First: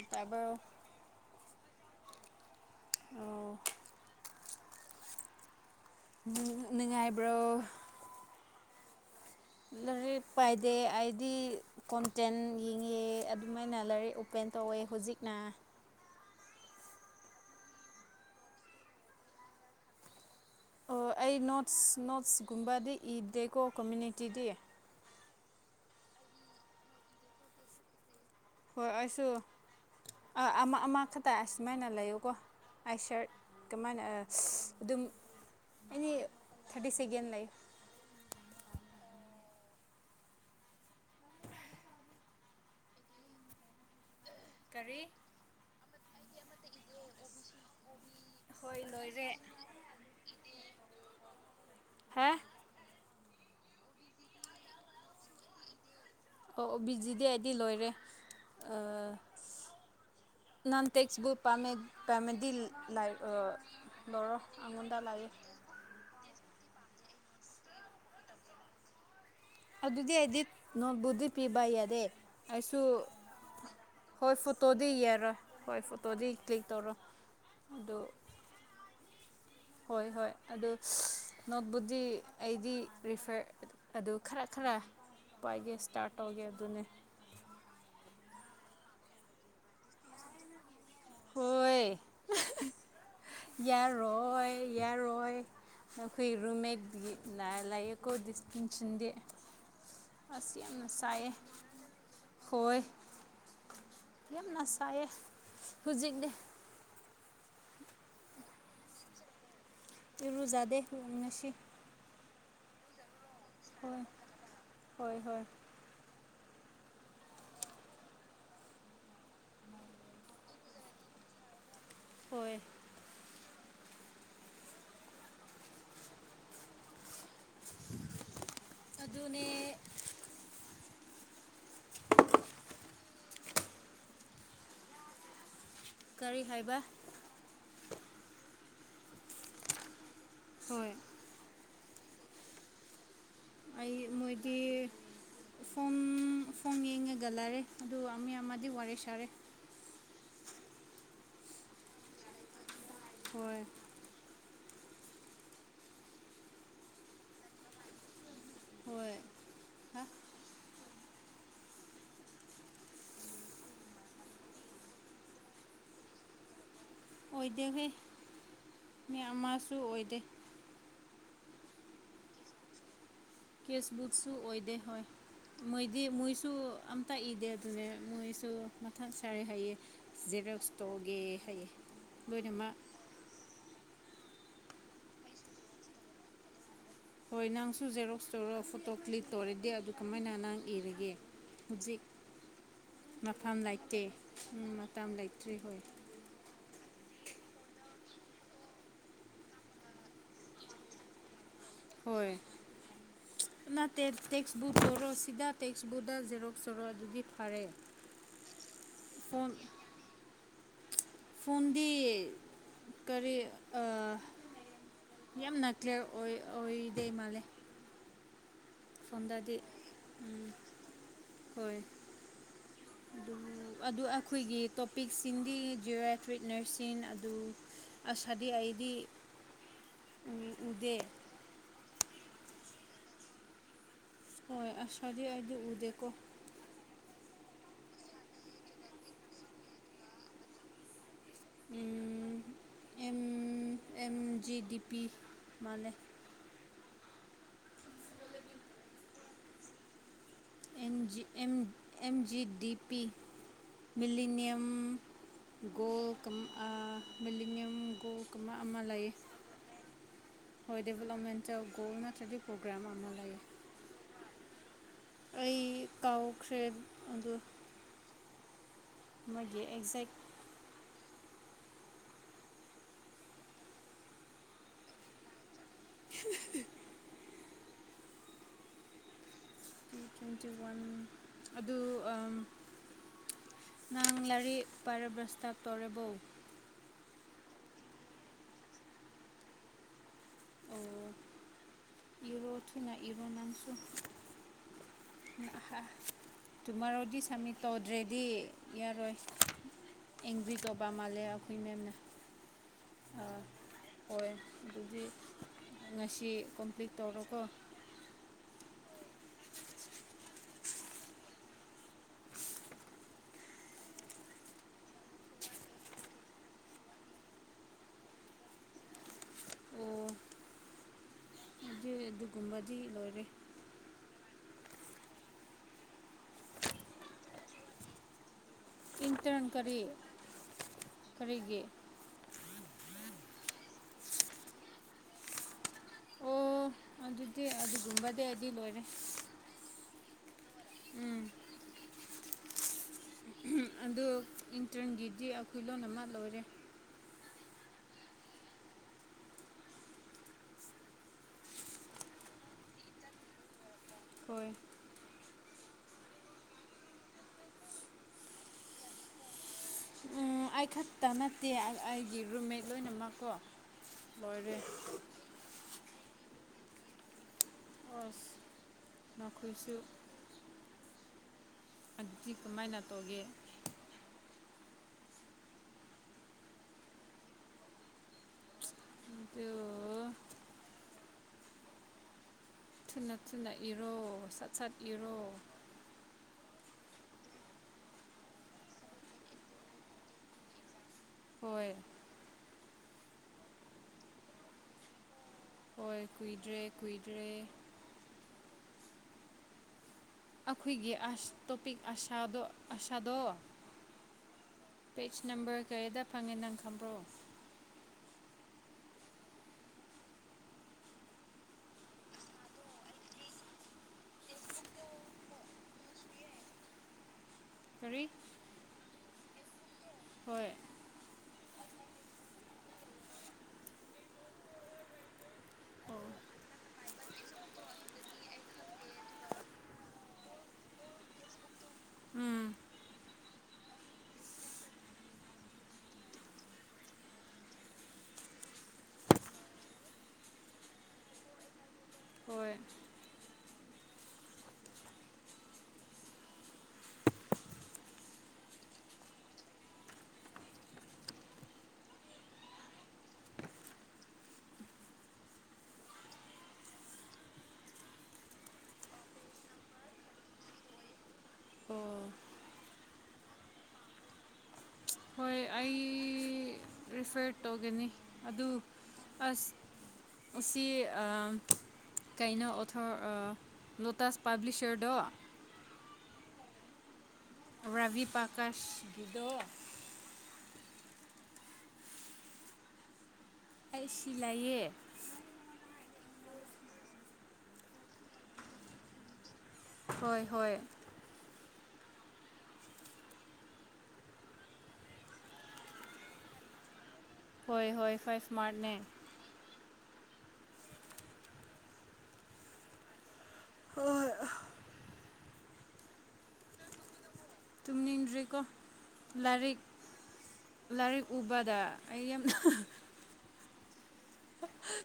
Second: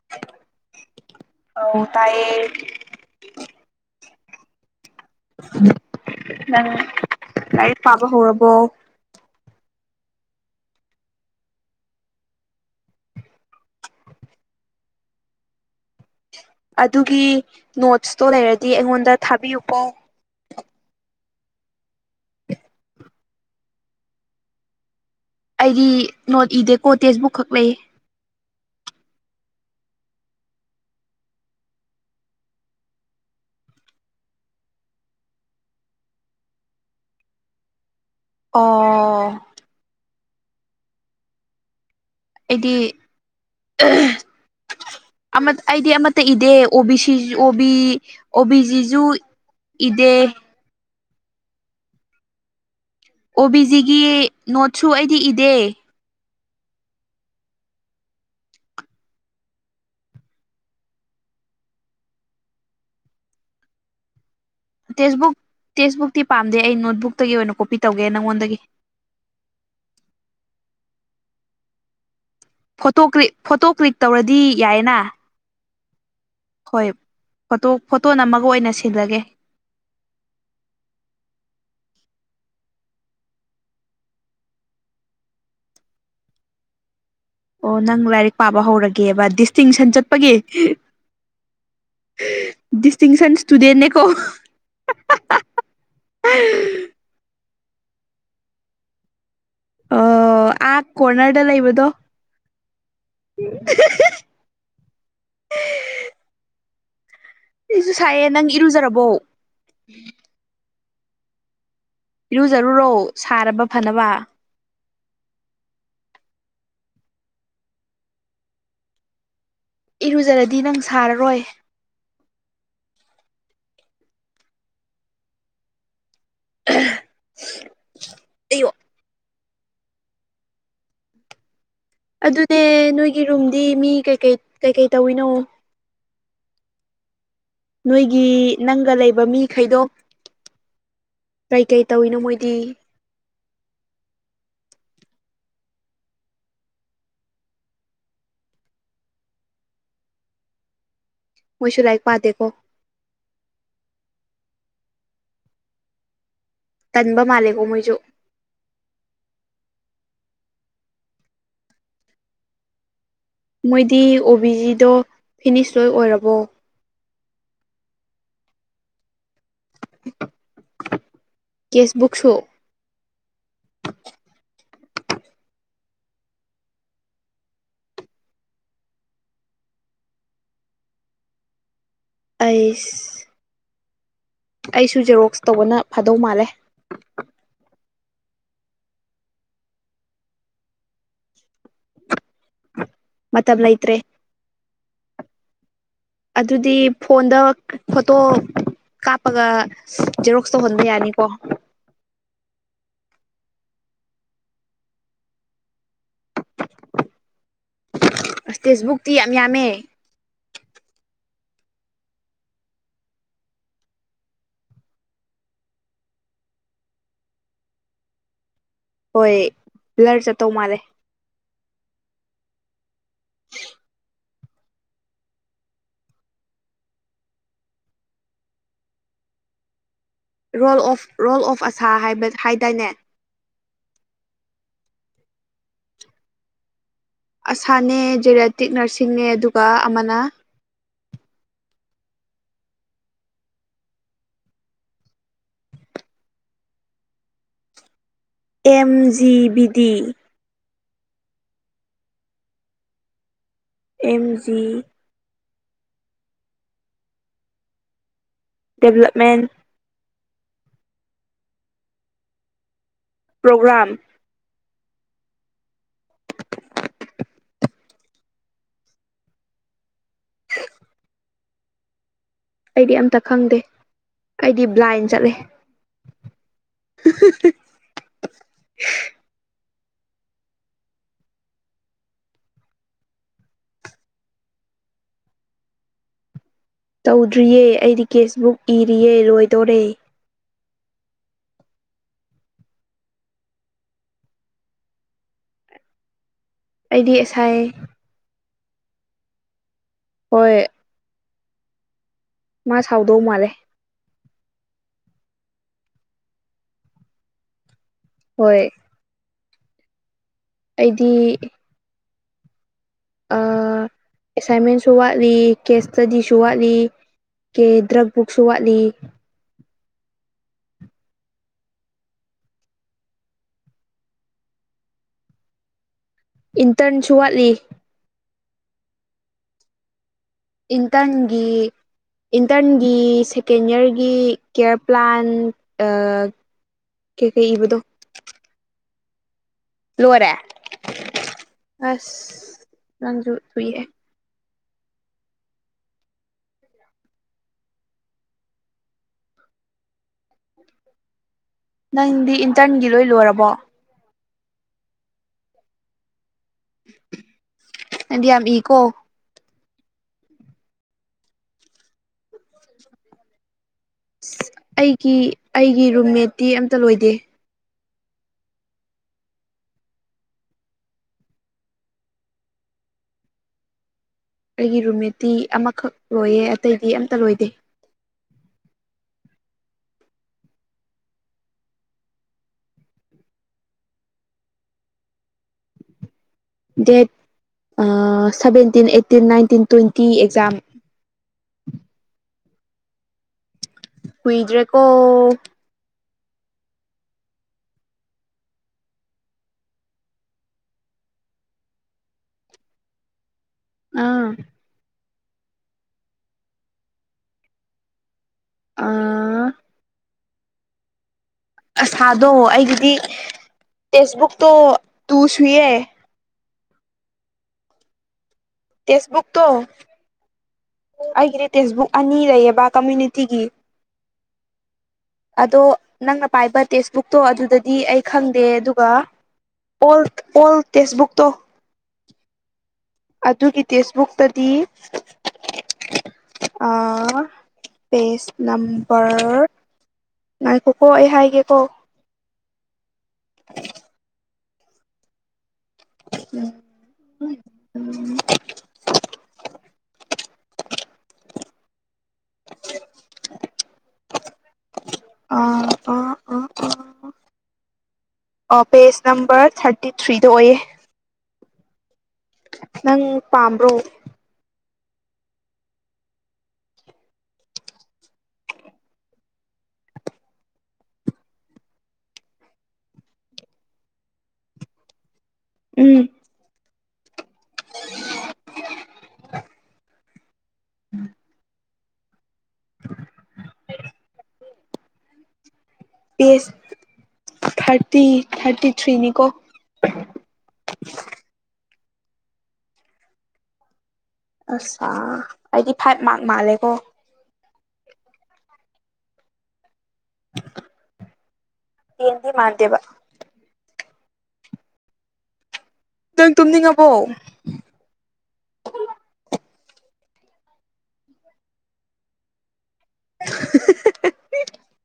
ꯏꯇꯕ ꯑ ꯇꯥꯏꯌꯦ ꯅꯪ ꯅꯨꯡꯉꯥꯏꯕ꯭ꯔꯣ ꯂꯥꯏꯔꯤꯛ ꯄꯥꯕ ꯍꯧꯔꯕꯣ [inaudible] ꯀ ꯄꯥꯏꯗꯦ ꯍꯥꯏꯗꯤ ꯀꯣꯟꯇꯦꯟ ꯌꯦꯡꯉꯦ ꯑꯗꯨꯃꯥꯏꯅ ꯂꯥꯏꯔꯤꯛ ꯑꯣꯄꯦꯟ ꯇꯧꯋꯦ ꯍꯧꯖꯤꯛ ꯅ ꯑꯗꯨꯒꯤ ꯅꯣꯠꯁꯇꯣ ꯂꯩꯔꯗꯤ ꯑꯩꯉꯣꯟꯗ ꯊꯥꯕꯤꯌꯨꯀꯣ ꯑꯣ ꯑꯩ ꯅꯣꯠꯁ ꯅꯣꯠꯁꯀꯨꯝꯕꯗꯤ ꯏꯗꯦꯀꯣ ꯀꯝꯃꯌꯨꯅꯤꯇꯤꯗꯤ ꯑꯩꯗꯤ ꯅꯣꯠ ꯏꯗꯦꯀꯣ ꯇꯦꯛꯁꯕꯨꯛ ꯈꯛ ꯂꯩꯌꯦ ꯍꯣꯏ ꯑꯩꯁꯨ ꯑꯃ ꯑꯃ ꯈꯛꯇꯁꯨꯃꯥꯏꯅ ꯂꯩꯌꯨꯀꯣ ꯑꯁꯔ ꯀꯃꯥꯏꯅ ꯑꯗꯨꯝ ꯑꯦꯅꯤ ꯊꯥꯔꯇꯤ ꯁꯦꯀꯦꯟ ꯂꯩ ꯑꯣ ꯑꯩꯗꯤ ꯀꯔꯤ ꯑꯩꯗꯤ ꯑꯃ ꯇ ꯏꯗꯦ ꯑꯣꯕꯤ ꯁꯤꯁꯨ ꯑꯣꯕꯤ ꯍꯣꯏ ꯑꯣꯕꯤꯖꯤꯖꯨ ꯂꯣꯏꯔꯦ ꯏꯗꯦ ꯍꯥꯦ ꯑꯣ ꯕꯤꯖꯤꯒꯤ ꯅꯣꯠꯁꯨ ꯑꯩꯗꯤ ꯏꯗꯦ ꯑꯣ ꯑꯣ ꯕꯤꯖꯤꯗꯤ ꯑꯩꯗꯤ ꯂꯣꯏꯔꯦ ꯅꯥꯟ ꯇꯦꯛꯁꯕꯨꯛ ꯄꯥꯃꯦꯗꯤ ꯂ ꯂꯧꯔꯣ ꯗꯂꯦ ꯛꯇꯤ ꯄꯥꯝꯗꯦ ꯑꯩ ꯅꯣꯠꯕꯨꯛꯇꯒꯤ ꯑꯣꯏꯅ ꯀꯣꯄꯤ ꯇꯧꯒꯦ ꯅꯪꯉꯣꯟꯗꯒꯤ ꯑꯗꯨꯗꯤ ꯍꯥꯏꯗꯤ ꯅꯕꯨꯗꯤ ꯄꯤꯕ ꯌꯥꯔꯦ ꯐꯣꯇꯣ ꯀ꯭ꯛ ꯐꯣꯇꯣ ꯀ꯭ꯂꯤꯛ ꯇꯧꯔꯗꯤ ꯐꯣꯇꯣꯗꯤ ꯌꯥꯏꯌꯦꯅ ꯌꯥꯔꯣꯏ ꯍꯣꯏ ꯐꯣꯇꯣꯗꯤ ꯀ꯭ꯂꯤꯛ ꯍꯣꯏ ꯇꯧꯔꯣ ꯐꯣꯇꯣ ꯑꯗꯨ ꯐꯣꯇꯣ ꯅꯝ ꯑꯃꯒ ꯑꯣꯏꯅ ꯁꯤꯜꯂꯒꯦ ꯍꯣꯏ ꯍꯣꯏ ꯑꯗꯨ ꯅꯣꯠꯕꯨꯛꯁꯤ ꯑꯩꯗꯤ ꯔꯤꯐꯔ ꯑꯗꯨ ꯈꯔ ꯈꯔ ꯈꯔꯦ ꯄꯥꯏꯒꯦ ꯏꯁꯇꯥꯔꯠ ꯇꯧꯒꯦ ꯑꯗꯨꯅꯦ ꯑꯣ ꯅꯪ ꯂꯥꯏꯔꯤꯛ ꯄꯥꯕ ꯍꯧꯔꯒꯦꯕ ꯗꯤꯁꯇꯤꯡꯁꯟ ꯆꯠꯄꯒꯤ ꯍꯣꯏ ꯁ ꯌꯥꯔꯣꯏ ꯌꯥꯔꯣꯏ ꯑꯩꯈꯣꯏ ꯔꯨꯃꯦꯠ ꯅ ꯂꯌꯦꯀꯣ ꯗꯤꯁꯀꯤꯆꯗꯤ ꯑꯣ ꯑꯁ ꯑꯥ ꯌꯥꯝꯅ ꯁꯥꯏꯌꯦ ꯀꯣꯔꯅꯔꯗ ꯂꯩꯕꯗꯣ ꯍꯣꯏ ꯌꯥꯝꯅ ꯁꯥꯏꯌꯦ ꯍꯧꯖꯤꯛꯅꯦ ꯁꯤꯁꯨ ꯁꯥꯏꯌꯦ ꯅꯪ ꯏꯔꯨꯖꯔꯕꯣ ꯏꯔꯨꯖꯥꯗꯦ ꯂꯅꯁꯤ ꯏꯔꯨꯖꯔꯨꯔꯣ ꯁꯥꯔꯕ ꯐꯅꯕ ꯍꯣꯏ ꯍꯣꯏ ꯏꯔꯨꯖꯔꯗꯤ ꯅꯪ ꯁꯥꯔꯔꯣꯏ ꯍꯣꯏ ꯑꯣ ꯑꯗꯨꯅ ꯑꯗꯨꯅꯦ ꯅꯣꯏꯒꯤ ꯔꯨꯝꯗꯤ ꯃꯤ ꯀꯩꯀꯩ ꯀꯩꯀꯩ ꯇꯧꯋꯤꯅꯣ ꯀꯔꯤ ꯍꯥꯏꯕ ꯅꯣꯏꯒꯤ ꯅꯪꯒ ꯂꯩꯕ ꯃꯤꯈꯩꯗꯣ ꯍꯣꯏ ꯀꯩꯀꯩ ꯇꯧꯏꯤꯅꯣ ꯃꯣꯏꯗꯤ ꯑꯩ ꯃꯣꯏꯗꯤ ꯐꯣꯝ ꯐꯣꯝ ꯌꯦꯡꯉꯒꯂꯔꯦ ꯑꯗꯨꯒ ꯃꯤ ꯑꯃꯗꯤ ꯋꯥꯔꯤꯦ ꯁꯥꯔꯦ ꯃꯣꯏꯁꯨꯔꯥꯏ ꯄꯥꯗꯦꯀꯣ ꯍꯣꯏ ꯇꯟꯕ ꯃꯥꯂꯦꯒꯣ ꯃꯣꯏꯁꯨ ꯍꯣꯏ ꯍꯥ ꯃꯣꯏꯗꯤ ꯑꯣ ꯕꯤ ꯖꯤꯗꯣ ꯐꯤꯅꯤꯁ ꯂꯣꯏ ꯑꯣꯏꯔꯕꯣ ꯑꯣꯏꯗꯦꯍꯦ ꯃ ꯑꯃꯁꯨ ꯑꯣꯏꯗꯦ ꯀꯦꯁꯕꯨꯛ ꯁꯣ ꯀꯦꯁꯕꯨꯛꯁꯨꯨ ꯑꯣꯏꯏꯗꯦ ꯍꯣꯏ ꯃꯣꯏꯗꯤ ꯃꯣꯏꯁꯨ ꯑꯝꯇ ꯏꯗꯦ ꯑꯗꯨꯅꯦ ꯃꯣꯏꯁꯨ ꯃꯊꯪ ꯁꯥꯔꯦ ꯍꯥꯏꯩꯌꯦ ꯔꯁꯇꯣꯒꯦ ꯍꯥꯏꯩ ꯣꯏꯅꯃ ꯑꯩꯁ ꯑꯩꯁꯨ ꯖꯦꯔꯣꯛꯁ ꯇꯧꯕꯅ ꯐꯥꯗꯧ ꯃꯥꯜꯂꯦ ꯍꯣꯏ ꯅꯪꯁꯨ ꯖꯦꯔꯣꯛꯁꯇꯣꯔꯔ ꯐꯣꯇꯣ ꯀ꯭ꯂꯤꯛ ꯇꯧꯔꯗꯤꯦ ꯑꯗꯨ ꯀꯃꯥꯏꯅ ꯅꯪ ꯏꯔꯒꯦ ꯍꯧꯖꯤꯛ ꯃꯇꯝ ꯃꯐꯝ ꯂꯩꯇ꯭ꯔꯦ ꯂꯩꯇꯦ ꯃꯇꯝ ꯂꯩꯇ꯭ꯔꯤ ꯍꯣꯏ ꯑꯗꯨꯗꯤ ꯐꯣꯟꯗ ꯐꯣꯇꯣ ꯀꯥꯞꯄꯒ ꯖꯦꯔꯣꯛꯁ ꯇꯧꯍꯟꯕ ꯌꯥꯅꯤꯀꯣ ꯍ ꯗ ꯖꯦꯔꯣꯛ ꯁꯔꯣꯛ ꯑꯗꯨꯗꯤ ꯐꯔꯦ ꯑꯁ ꯇꯦꯛꯁꯕꯨꯛꯇꯤ ꯌꯥꯝ ꯐꯣꯟ ꯌꯥꯝꯃꯦ ꯐꯣꯟꯗꯤ ꯀꯔꯤ ꯌꯥꯝꯅ ꯀ꯭ꯂꯤꯌꯥꯔ ꯑꯣꯏꯗꯦ ꯃꯥꯜꯂꯦ ꯍꯣꯏ ꯐꯣꯟꯗꯗꯤ ꯭ꯂꯔ ꯆꯠꯇꯧ ꯃꯥꯜꯂꯦ ꯍꯣꯏ ꯑꯗꯨ ꯑꯗꯨ ꯑꯩꯈꯣꯏꯒꯤ ꯇꯣꯄꯤꯛꯁꯤꯡꯗꯤ ꯖꯤꯑꯣꯋꯦꯐ꯭ꯔꯤꯛ ꯅꯔꯁꯤꯡ ꯑꯗꯨ ꯑꯁꯗꯤ ꯑꯩꯗꯤ ꯔꯣꯜ ꯎꯗꯦ ꯔꯣꯜ ꯑꯣꯐ ꯑꯁꯥ ꯍꯥꯏꯗꯥꯏꯅꯦ ꯍꯣꯏ ꯑꯁꯗꯤ ꯑꯩꯗꯤ ꯎꯗꯦꯀꯣ ꯑꯁꯥꯅꯦ ꯖꯦꯔꯦꯇꯤꯛ ꯅꯔꯁꯤꯡꯅꯦ ꯑꯗꯨꯒ ꯑꯃꯅ ꯎꯝ [inaudible] ꯑꯦꯝ ꯖꯤꯗꯤ ꯄꯤ ꯃꯥꯂꯦ M G B D ꯦꯝꯖꯤꯦꯝ M G D P M G millennium ꯣ ꯀꯝ ꯃꯂꯤꯅꯤꯌꯝ ꯣ ꯗꯦꯕꯂꯞꯃꯦꯟ ꯍꯣꯏ ꯗꯦꯕꯂꯞꯃꯦꯟ ꯆ ꯣꯜ ꯃꯠꯇ꯭ꯔꯗꯤ ꯄꯣꯒ꯭ꯔꯥꯝ ꯑꯃ ꯂꯩꯌꯦ ꯄꯣꯒ꯭ꯔꯝ ꯑꯩ ꯀꯥꯎꯈ꯭ꯔꯦ ꯑꯗꯨ ꯃꯥꯒꯤꯒꯤ ꯑꯦꯛꯖꯦꯛ ꯑꯩꯗꯤ ꯑꯝꯇ ꯈꯪꯗꯦ ꯑꯩꯗꯤ ꯕ꯭ꯂꯥꯏꯟ ꯆꯠꯂꯦ [inaudible] ꯇ꯭ꯋꯦꯟꯇꯤ ꯋꯥꯟ ꯑꯗꯨ ꯅꯥꯡ ꯂꯔꯤ ꯄꯔꯔꯕꯁꯇꯥꯞ ꯇꯧꯦꯔꯕꯧ ꯇꯧꯗ꯭ꯔꯤꯌꯦ ꯑꯩꯗꯤ ꯀꯦꯁꯕꯨꯛ ꯏꯔꯤꯑ ꯂꯣꯏꯗꯣꯔꯦ ꯑꯣ ꯌꯔꯣ ꯊꯅꯥ ꯏꯔꯣꯅꯥꯝꯁꯨ ꯑꯩꯗꯤ ꯇꯨꯃꯔꯣꯗꯤ ꯑꯁꯥꯏ ꯁꯝꯃꯤꯠ ꯇꯧꯗ꯭ꯔꯦꯗꯤ ꯌꯥꯔꯣꯏ ꯑꯦꯡꯕꯤ ꯍꯣꯏ ꯀꯧꯕꯧꯕ ꯃꯥꯜꯂꯦ ꯑꯩꯈꯣꯏ ꯃꯦꯝꯅ ꯃꯥ ꯁꯥꯎꯗꯧ ꯃꯥꯜꯂꯦ ꯑꯣꯏ ꯑꯗꯨꯗꯤ ꯉꯁꯤ ꯀꯝꯄ꯭ꯂꯤꯠ ꯇꯧꯔꯣꯀꯣ ꯍꯣꯏ ꯑꯩꯗꯤ ꯑꯦꯁꯥꯏꯟꯃꯦꯟꯁꯨ ꯋꯥꯠꯂꯤ ꯀꯦꯁ ꯏꯁꯇꯗꯤꯁꯨ ꯋꯥꯠꯂꯤ ꯀꯦ ꯗ꯭ꯔꯛ ꯕꯨꯛꯁꯨ ꯋꯥꯠꯂꯤ ꯑꯣ ꯑꯗꯨ ꯑꯗꯨꯒꯨꯝꯕꯗꯤ ꯂꯣꯏꯔꯦ ꯏꯟꯇꯔꯟꯁꯨ ꯋꯥꯠꯂꯤ ꯆꯟꯇ꯭ꯔꯟ ꯀꯔꯤ ꯏꯟꯇꯪꯒ ꯀꯔꯤꯒꯤ ꯏꯟꯇꯒꯤ ꯁꯦꯀꯦꯟ ꯏꯌꯥꯔꯒꯤ ꯀꯦꯌꯔ ꯄ꯭ꯂꯥꯟ ꯑꯥ ꯑꯣ ꯑꯗꯨꯗꯤ ꯀꯩꯀꯩ ꯏꯕꯗꯣ ꯑꯗꯨꯒꯨꯝꯕꯗꯤ ꯑꯩꯗꯤ ꯂꯣꯏꯔꯦ ꯂꯣꯏꯔꯦ ꯎꯝ ꯑꯁ ꯂꯪꯁꯨ ꯊꯨꯏꯦ ꯏꯟꯇ꯭ꯔꯟꯒꯤꯗꯤ ꯑꯩꯈꯣꯏ ꯂꯣꯟ ꯑꯃ ꯂꯣꯏꯔꯦ ꯅꯪꯗꯤ ꯏꯟꯇꯔꯟꯒꯤ ꯂꯣꯏ ꯂꯣꯏꯔꯕꯣ ꯍꯣꯏ ꯑꯦꯗꯤ ꯌꯥꯝ ꯏꯀꯣ ꯎ ꯑꯩ ꯈꯛꯇ ꯅꯠꯇꯦ ꯑꯩꯒꯤ ꯔꯨꯝꯃꯦꯠ ꯂꯣꯏꯅꯃꯛꯀꯣ ꯑꯁ ꯂꯣꯏꯔꯦ ꯑꯩꯒꯤ ꯑꯩꯒꯤ ꯔꯨꯝꯃꯦꯠꯇꯤ ꯑꯝꯇ ꯂꯣꯏꯗꯦ ꯑꯣ ꯅꯈꯣꯏꯁꯨ ꯑꯗꯨꯗꯤ ꯀꯃꯥꯏꯅ ꯇꯧꯒꯦ ꯑꯩꯒꯤ ꯔꯨꯝꯃꯦꯠꯇꯤ ꯑꯃꯈꯛ ꯂꯣꯏꯌꯦ ꯑꯇꯩꯗꯤ ꯑꯝꯇ ꯂꯣꯏꯗꯦ ꯗ ꯊꯨꯅ ꯊꯨꯅ ꯏꯔꯣ ꯁꯠ ꯁꯠ ꯏꯔꯣ date seventeen eighteen nineteen twenty exam ꯍꯣꯏ ꯍꯨꯏꯗ꯭ꯔꯦꯀꯣ ꯍꯣꯏ ꯀꯨꯏꯗ꯭ꯔꯦ ꯀꯨꯏꯗ꯭ꯔꯦ ꯑꯩꯈꯣꯏꯒꯤ ꯑꯁ ꯇꯣꯄꯤꯛ ꯑꯁꯥꯗꯣ ꯑꯁꯥꯗꯣ ꯑꯥ ꯄꯦꯆ ꯅꯝꯕꯔ ꯀꯔꯤꯗ ꯐꯪꯉꯦ ꯅꯪ ꯈꯪꯕ꯭ꯔꯣ ꯑꯥ ꯑꯁꯥꯗꯣ ꯑꯩꯒꯤꯗꯤ ꯇꯦꯛꯁꯕꯨꯛꯇꯣ ꯇꯨ ꯁꯨꯌꯦꯦ ꯇꯔꯤ ꯐꯦꯁꯕꯨꯛ ꯇꯣ ꯍꯣꯏ ꯇꯦꯛꯁꯕꯨꯛ ꯑꯅꯤ ꯂꯩꯌꯦꯕ ꯀꯝꯃ꯭ꯨꯅꯤꯇꯤꯒꯤ ꯑꯗꯣ ꯅꯪꯅ ꯄꯥꯏꯕ ꯇꯦꯛꯁꯕꯨꯛꯇꯣ ꯑꯗꯨꯗꯗꯤ ꯑꯩ ꯈꯪꯗꯦ ꯑꯗꯨꯒ ꯑꯣꯜ ꯑꯣꯜ ꯇꯦꯛꯁꯕꯨꯛ ꯇꯣ ꯑꯗꯨꯒꯤ ꯇꯦꯁꯕꯨꯛꯇꯗꯤ ꯑ ꯄꯦꯖ ꯅꯝꯝꯕꯔ ꯉꯅꯥꯀꯀꯣ ꯑꯦꯍꯥꯏꯒꯤꯀꯣ ꯍꯣꯏ [inaudible] ꯎꯝ ꯎꯝ [inaudible] [inaudible] [inaudible] ꯑ ꯑꯥ ꯑꯥ ꯑꯥ ꯑꯣ ꯄꯦꯖ ꯅꯝꯕꯔ ꯊꯥꯔꯇꯤ ꯊ꯭ꯔꯤꯗ ꯑꯣꯏꯌꯦ ꯑꯣ ꯅꯪ ꯄꯥꯝꯕ꯭ꯔꯣ ꯍꯣꯏ ꯑꯩ ꯔꯤꯐꯦꯔ ꯇꯧꯒꯅꯤ ꯑꯗꯨ ꯑꯁ ꯑꯁꯤꯁꯤ ꯀꯩꯅꯣ ꯑꯣꯊ ꯂꯣꯇꯥꯥꯁ ꯄꯥꯕ꯭ꯂꯤꯁꯔꯗꯣ ꯎꯝ ꯔꯕꯤ ꯄ꯭ꯔꯀꯁ ꯕꯤꯗꯑꯣ ꯎꯝ [inaudible] ꯑꯩ ꯁꯤ ꯂꯩꯌꯦ ꯁ ꯊꯥꯔꯇꯤ ꯊꯥꯔꯇꯤ ꯊ꯭ꯔꯤꯅꯤꯀꯣ ꯍꯣꯏ ꯍꯣꯏ ꯑꯁ ꯑꯥ ꯑꯩꯗꯤ ꯐꯥꯏꯚ ꯃꯥꯔꯛ ꯃꯥꯜꯂꯦꯀꯣ ꯍꯣꯏ ꯍꯣꯏ ꯐꯣꯏ ꯏꯁꯃꯥꯔꯠꯅꯦ ꯇꯦꯟꯗꯤ ꯃꯥꯟꯗꯦꯕ ꯍꯣꯢ ꯅꯪ ꯇꯨꯝꯅꯤꯡꯉꯕꯣ ꯇꯨꯡꯅꯤꯡꯗ꯭ꯔꯤꯀꯣ ꯂꯥꯏꯔꯤꯛ ꯂꯥꯏꯔꯤꯛ ꯎꯕꯗ ꯑꯩ ꯌꯥꯝꯅ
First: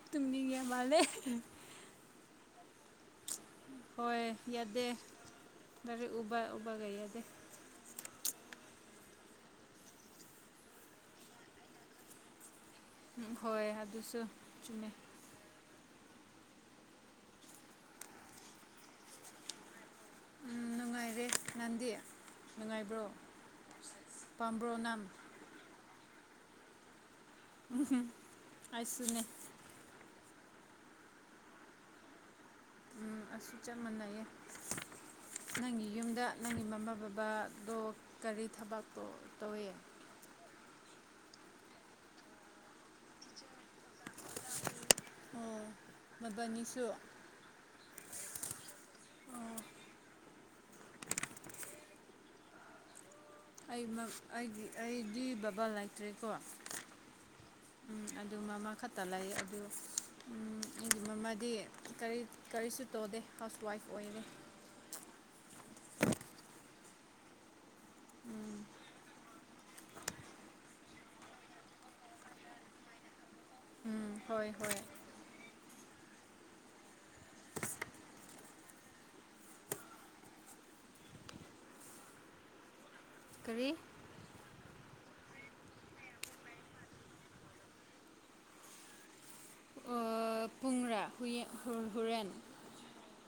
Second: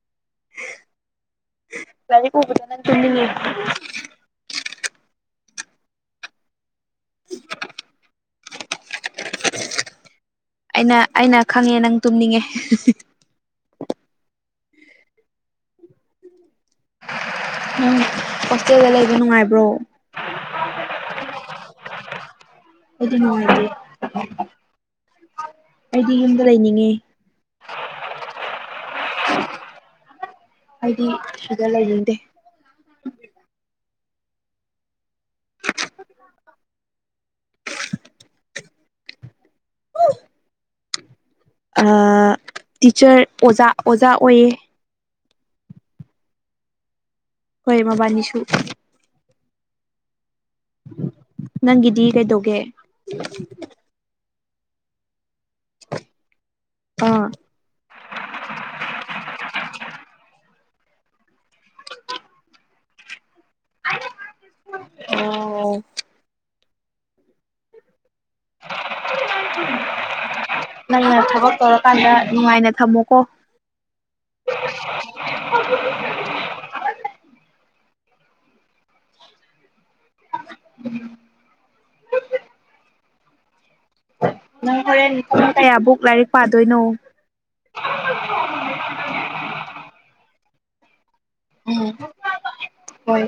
ꯇꯨꯃꯤꯗꯤ ꯀꯌꯥ ꯃꯥꯂꯦ ꯂꯥꯏꯔꯤꯛ ꯎꯕꯗ ꯅꯪ ꯇꯨꯝꯅꯤꯡꯑꯦꯕ ꯍꯣꯏ ꯌꯥꯗꯦ ꯔꯤꯛ ꯎꯕ ꯎꯕꯒ ꯌꯥꯗꯦ ꯑꯩꯅ ꯑꯩꯅ ꯈꯪꯉꯦ ꯅꯪ ꯇꯨꯝꯅꯤꯡꯉꯦ ꯍꯣꯏ ꯑꯗꯨꯁꯨ ꯆꯨꯝꯃꯦ ꯎꯝ ꯍꯣꯜꯁꯇꯦꯜꯗ ꯂꯩꯕ ꯅꯨꯡꯉꯥꯏꯕ꯭ꯔꯣ ꯎꯝ ꯅꯨꯡꯉꯥꯏꯔꯦ ꯅꯪꯗꯤ ꯅꯨꯡꯉꯥꯏꯕ꯭ꯔꯣ ꯑꯩꯗꯤ ꯅꯨꯡꯉꯥꯏꯇꯦ ꯄꯥꯝꯕ꯭ꯔꯣ ꯅꯪ ꯑꯩꯗꯤ ꯌꯨꯝꯗ ꯂꯩꯅꯤꯡꯉꯦ ꯑꯩꯁꯨꯅꯦ ꯑꯩꯗꯤ ꯁꯤꯗꯂꯩꯅꯤꯡꯗꯦ ꯃꯏ [unintelligible] ꯅꯪꯒꯤ ꯌꯨꯝꯗ ꯅꯪꯒꯤ ꯃꯃꯥ ꯕꯕꯥꯗꯣ ꯀꯔꯤ ꯊꯕꯛ ꯇꯧ ꯇꯧꯋꯦ ꯍꯣ ꯑꯥ ꯇꯤꯆꯔ ꯑꯣꯖꯥ ꯑꯣꯖꯥ ꯑꯣꯏꯌꯦ ꯑꯣ ꯃꯕꯥꯅꯤꯁꯨ ꯍꯣꯏꯌꯦ ꯃꯕꯥꯅꯤꯁꯨꯨ ꯅꯪꯒꯤꯗꯤ ꯀꯩꯗꯧꯒꯦ ꯑꯩ ꯑꯩꯒꯤ ꯑꯩꯗꯤ ꯂꯩꯇ꯭ꯔꯦꯀꯣ ꯑꯥ ꯎꯝ ꯑꯗꯨ ꯃꯃꯥ ꯈꯛꯇ ꯂꯩ ꯑꯗꯨ ꯑꯩꯒꯤ ꯃꯃꯥꯗꯤ ꯀꯔꯤ ꯀꯔꯤꯁꯨ ꯇꯧꯗꯦ ꯍꯥꯎꯁ ꯋꯥꯏꯐ ꯑꯣꯏꯔꯦ ꯑꯣ [unintelligible] ꯅꯪꯅ ꯊꯕꯛ ꯇꯧꯔꯀꯥꯟꯗ ꯅꯨꯡꯉꯥꯏꯅ ꯊꯝꯃꯨꯀꯣ [inaudible] ꯎꯝ ꯍꯣꯏ ꯍꯣꯏ ꯎꯝ [unintelligible] ꯀꯔꯤ ꯅꯪ ꯍꯣꯔꯦꯟ ꯄꯨꯡ ꯀꯌꯥꯕꯥꯎ ꯂꯥꯏꯔꯤꯛ ꯄꯥꯗꯣꯏꯅꯣ ꯑꯣ ꯍꯌꯦꯡ ꯎꯝ ꯍꯨꯔꯦꯟ ꯍꯣꯏ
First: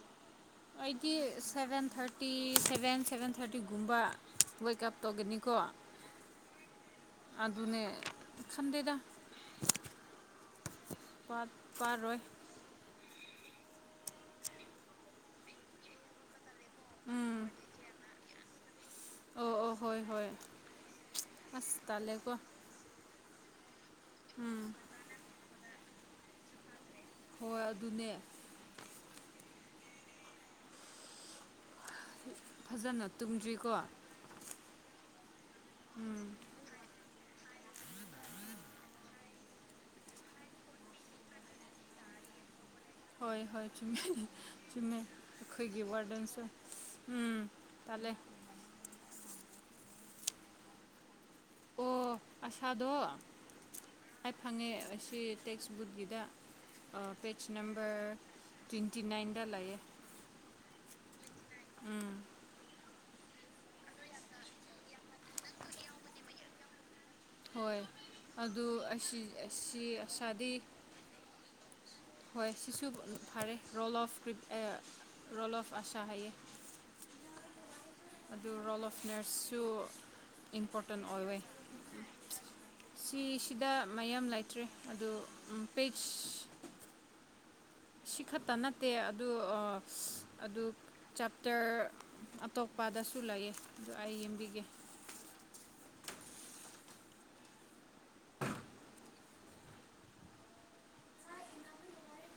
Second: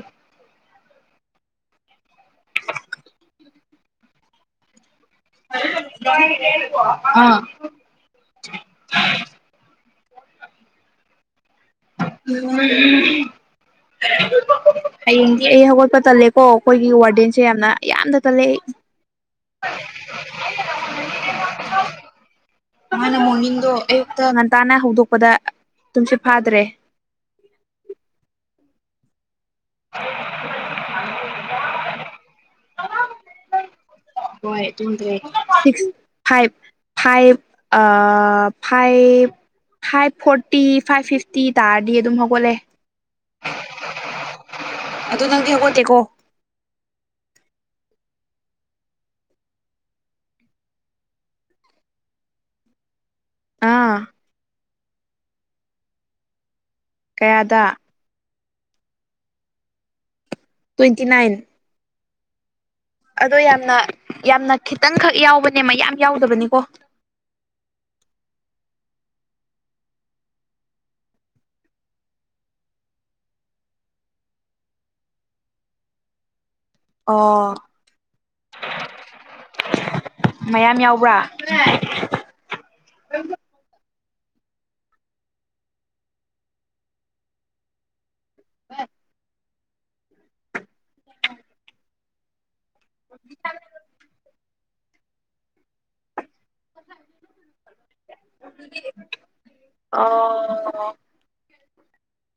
ꯑꯩꯗꯤ ꯁꯚꯦꯟ ꯊꯥꯔꯇꯤ ꯁꯚꯦꯟ ꯁꯚꯦꯟ ꯊꯥꯔꯇꯤꯒꯨꯝꯕ ꯑꯣꯏꯀꯞ ꯇꯧꯒꯅꯤꯀꯣ ꯑꯥ ꯑꯗꯨꯅꯦ ꯈꯟꯗꯦꯗ ꯋꯥꯠ [inaudible] ꯎꯝ ꯫꯫꯫꯫꯫ ꯍꯌꯦꯡꯗꯤ ꯑꯩ ꯍꯧꯒꯠꯄ ꯇꯜꯂꯦꯀꯣ ꯑꯩꯈꯣꯏꯒꯤ ꯋꯥꯔꯗꯦꯟꯁꯦ ꯎꯝ ꯌꯥꯝꯅ ꯌꯥꯝꯅ ꯇꯜꯂꯦ ꯑꯩ ꯑꯣ ꯑꯣ ꯍꯣꯏ ꯍꯣꯏ ꯑꯁ ꯇꯂꯦꯀꯣ ꯃꯥꯅ ꯃꯣꯔꯅꯤꯡꯗꯣ ꯑꯌꯨꯛꯇ ꯉꯟꯇꯥꯅ ꯍꯧꯗꯣꯛꯄꯗ ꯇꯝꯁꯤꯠ ꯐꯥꯗ꯭ꯔꯦ ꯍꯣꯏ ꯑꯗꯨꯅꯦ [unintelligible] ꯐꯖꯅ ꯇꯨꯝꯗ꯭ꯔꯤꯀꯣ [unintelligible] ꯁꯤꯛꯁ ꯐꯥꯏꯚ ꯐꯥꯏꯚ ꯑꯥ five five forty five fifty thirty ꯑꯗꯨꯝ ꯍꯧꯒꯠꯂꯦ ꯍꯣꯏ ꯍꯣꯏ ꯆꯨꯝꯃꯦ ꯆꯨꯝꯃꯦ ꯈꯣꯏꯒꯤ ꯀꯣ ꯋꯥꯔꯗꯦꯟꯁꯨ ꯎꯝ ꯇꯂꯦ ꯑꯣ ꯑꯁꯥꯗꯣ ꯑꯥ ꯍꯥꯏ ꯐꯪꯉꯦ ꯑꯁꯤ ꯇꯦꯛꯦꯛꯁ ꯕꯨꯛ ꯂꯤꯗ ꯄꯦꯖ ꯀꯌꯥꯗ ꯅꯝꯕꯝꯕꯔ ꯇ꯭ꯋꯦꯟꯇꯤ ꯅꯥꯏꯟꯗ ꯂꯑꯌꯦ ꯇ꯭ꯋꯦꯟꯇꯤ ꯅꯥꯏꯟ ꯑꯗꯣ ꯌꯥꯝꯅ ꯌꯥꯝꯅ ꯈꯤꯇꯪꯈꯛ ꯌꯥꯎꯕꯅꯦ ꯃꯌꯥꯝ ꯌꯥꯎꯗꯕꯅꯤꯀꯣ ꯍꯣꯏ ꯑꯗꯨ ꯑꯁꯤ ꯑꯁꯥꯗꯤ ꯍꯣꯏ ꯁꯤꯁꯨ ꯐꯔꯦ ꯔꯣꯜ ꯑꯣꯐꯔꯤ ꯔꯣꯜ ꯑꯣꯐ ꯑꯁꯥ ꯍꯥꯏꯌꯦ ꯑꯣ ꯑꯗꯨ ꯔꯣꯜ ꯑꯣꯐ ꯅꯦꯔꯁꯁꯨ ꯃꯌꯥꯝ ꯏꯝꯄꯣꯔꯇꯦꯟ ꯌꯥꯎꯕ꯭ꯔꯥ ꯑꯣꯏꯋꯦ ꯁꯤꯁꯤꯗ ꯃꯌꯥꯝ ꯂꯩꯇ꯭ꯔꯦ ꯑꯗꯨ ꯄꯦꯖ ꯁꯤ ꯈꯛꯇ ꯅꯠꯇꯦ ꯑꯗꯨ ꯑꯗꯨ ꯆꯥꯞꯇꯔ ꯑꯇꯣꯞꯄꯗꯁꯨ ꯂꯩꯑ ꯑꯗꯨꯗ ꯑꯩ ꯌꯦꯡꯕꯤꯒꯦ [inaudible] ꯑꯣ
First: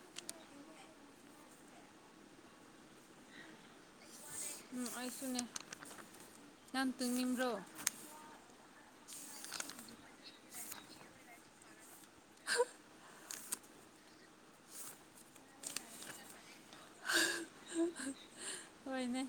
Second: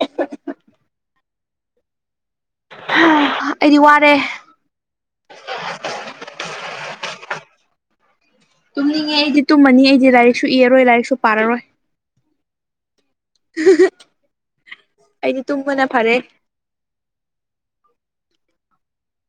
[inaudible] ꯑꯩꯗꯤ ꯋꯥꯔꯦ ꯎꯝ ꯑꯩꯁꯨꯅꯦ ꯅꯥꯟ ꯇꯨ ꯅꯅꯤ꯭ꯔꯣ ꯇꯨꯝꯅꯤꯡꯉꯦ ꯑꯩꯗꯤ ꯇꯨꯝꯃꯅꯤ ꯑꯩꯗꯤ ꯂꯥꯏꯔꯤꯛꯁꯨ ꯏꯔꯔꯣꯏ ꯂꯥꯏꯔꯤꯛꯁꯨ ꯄꯥꯔꯔꯣꯏ ꯑꯩꯗꯤ ꯇꯨꯝꯕꯅ ꯐꯔꯦ ꯍꯣꯏꯅꯦ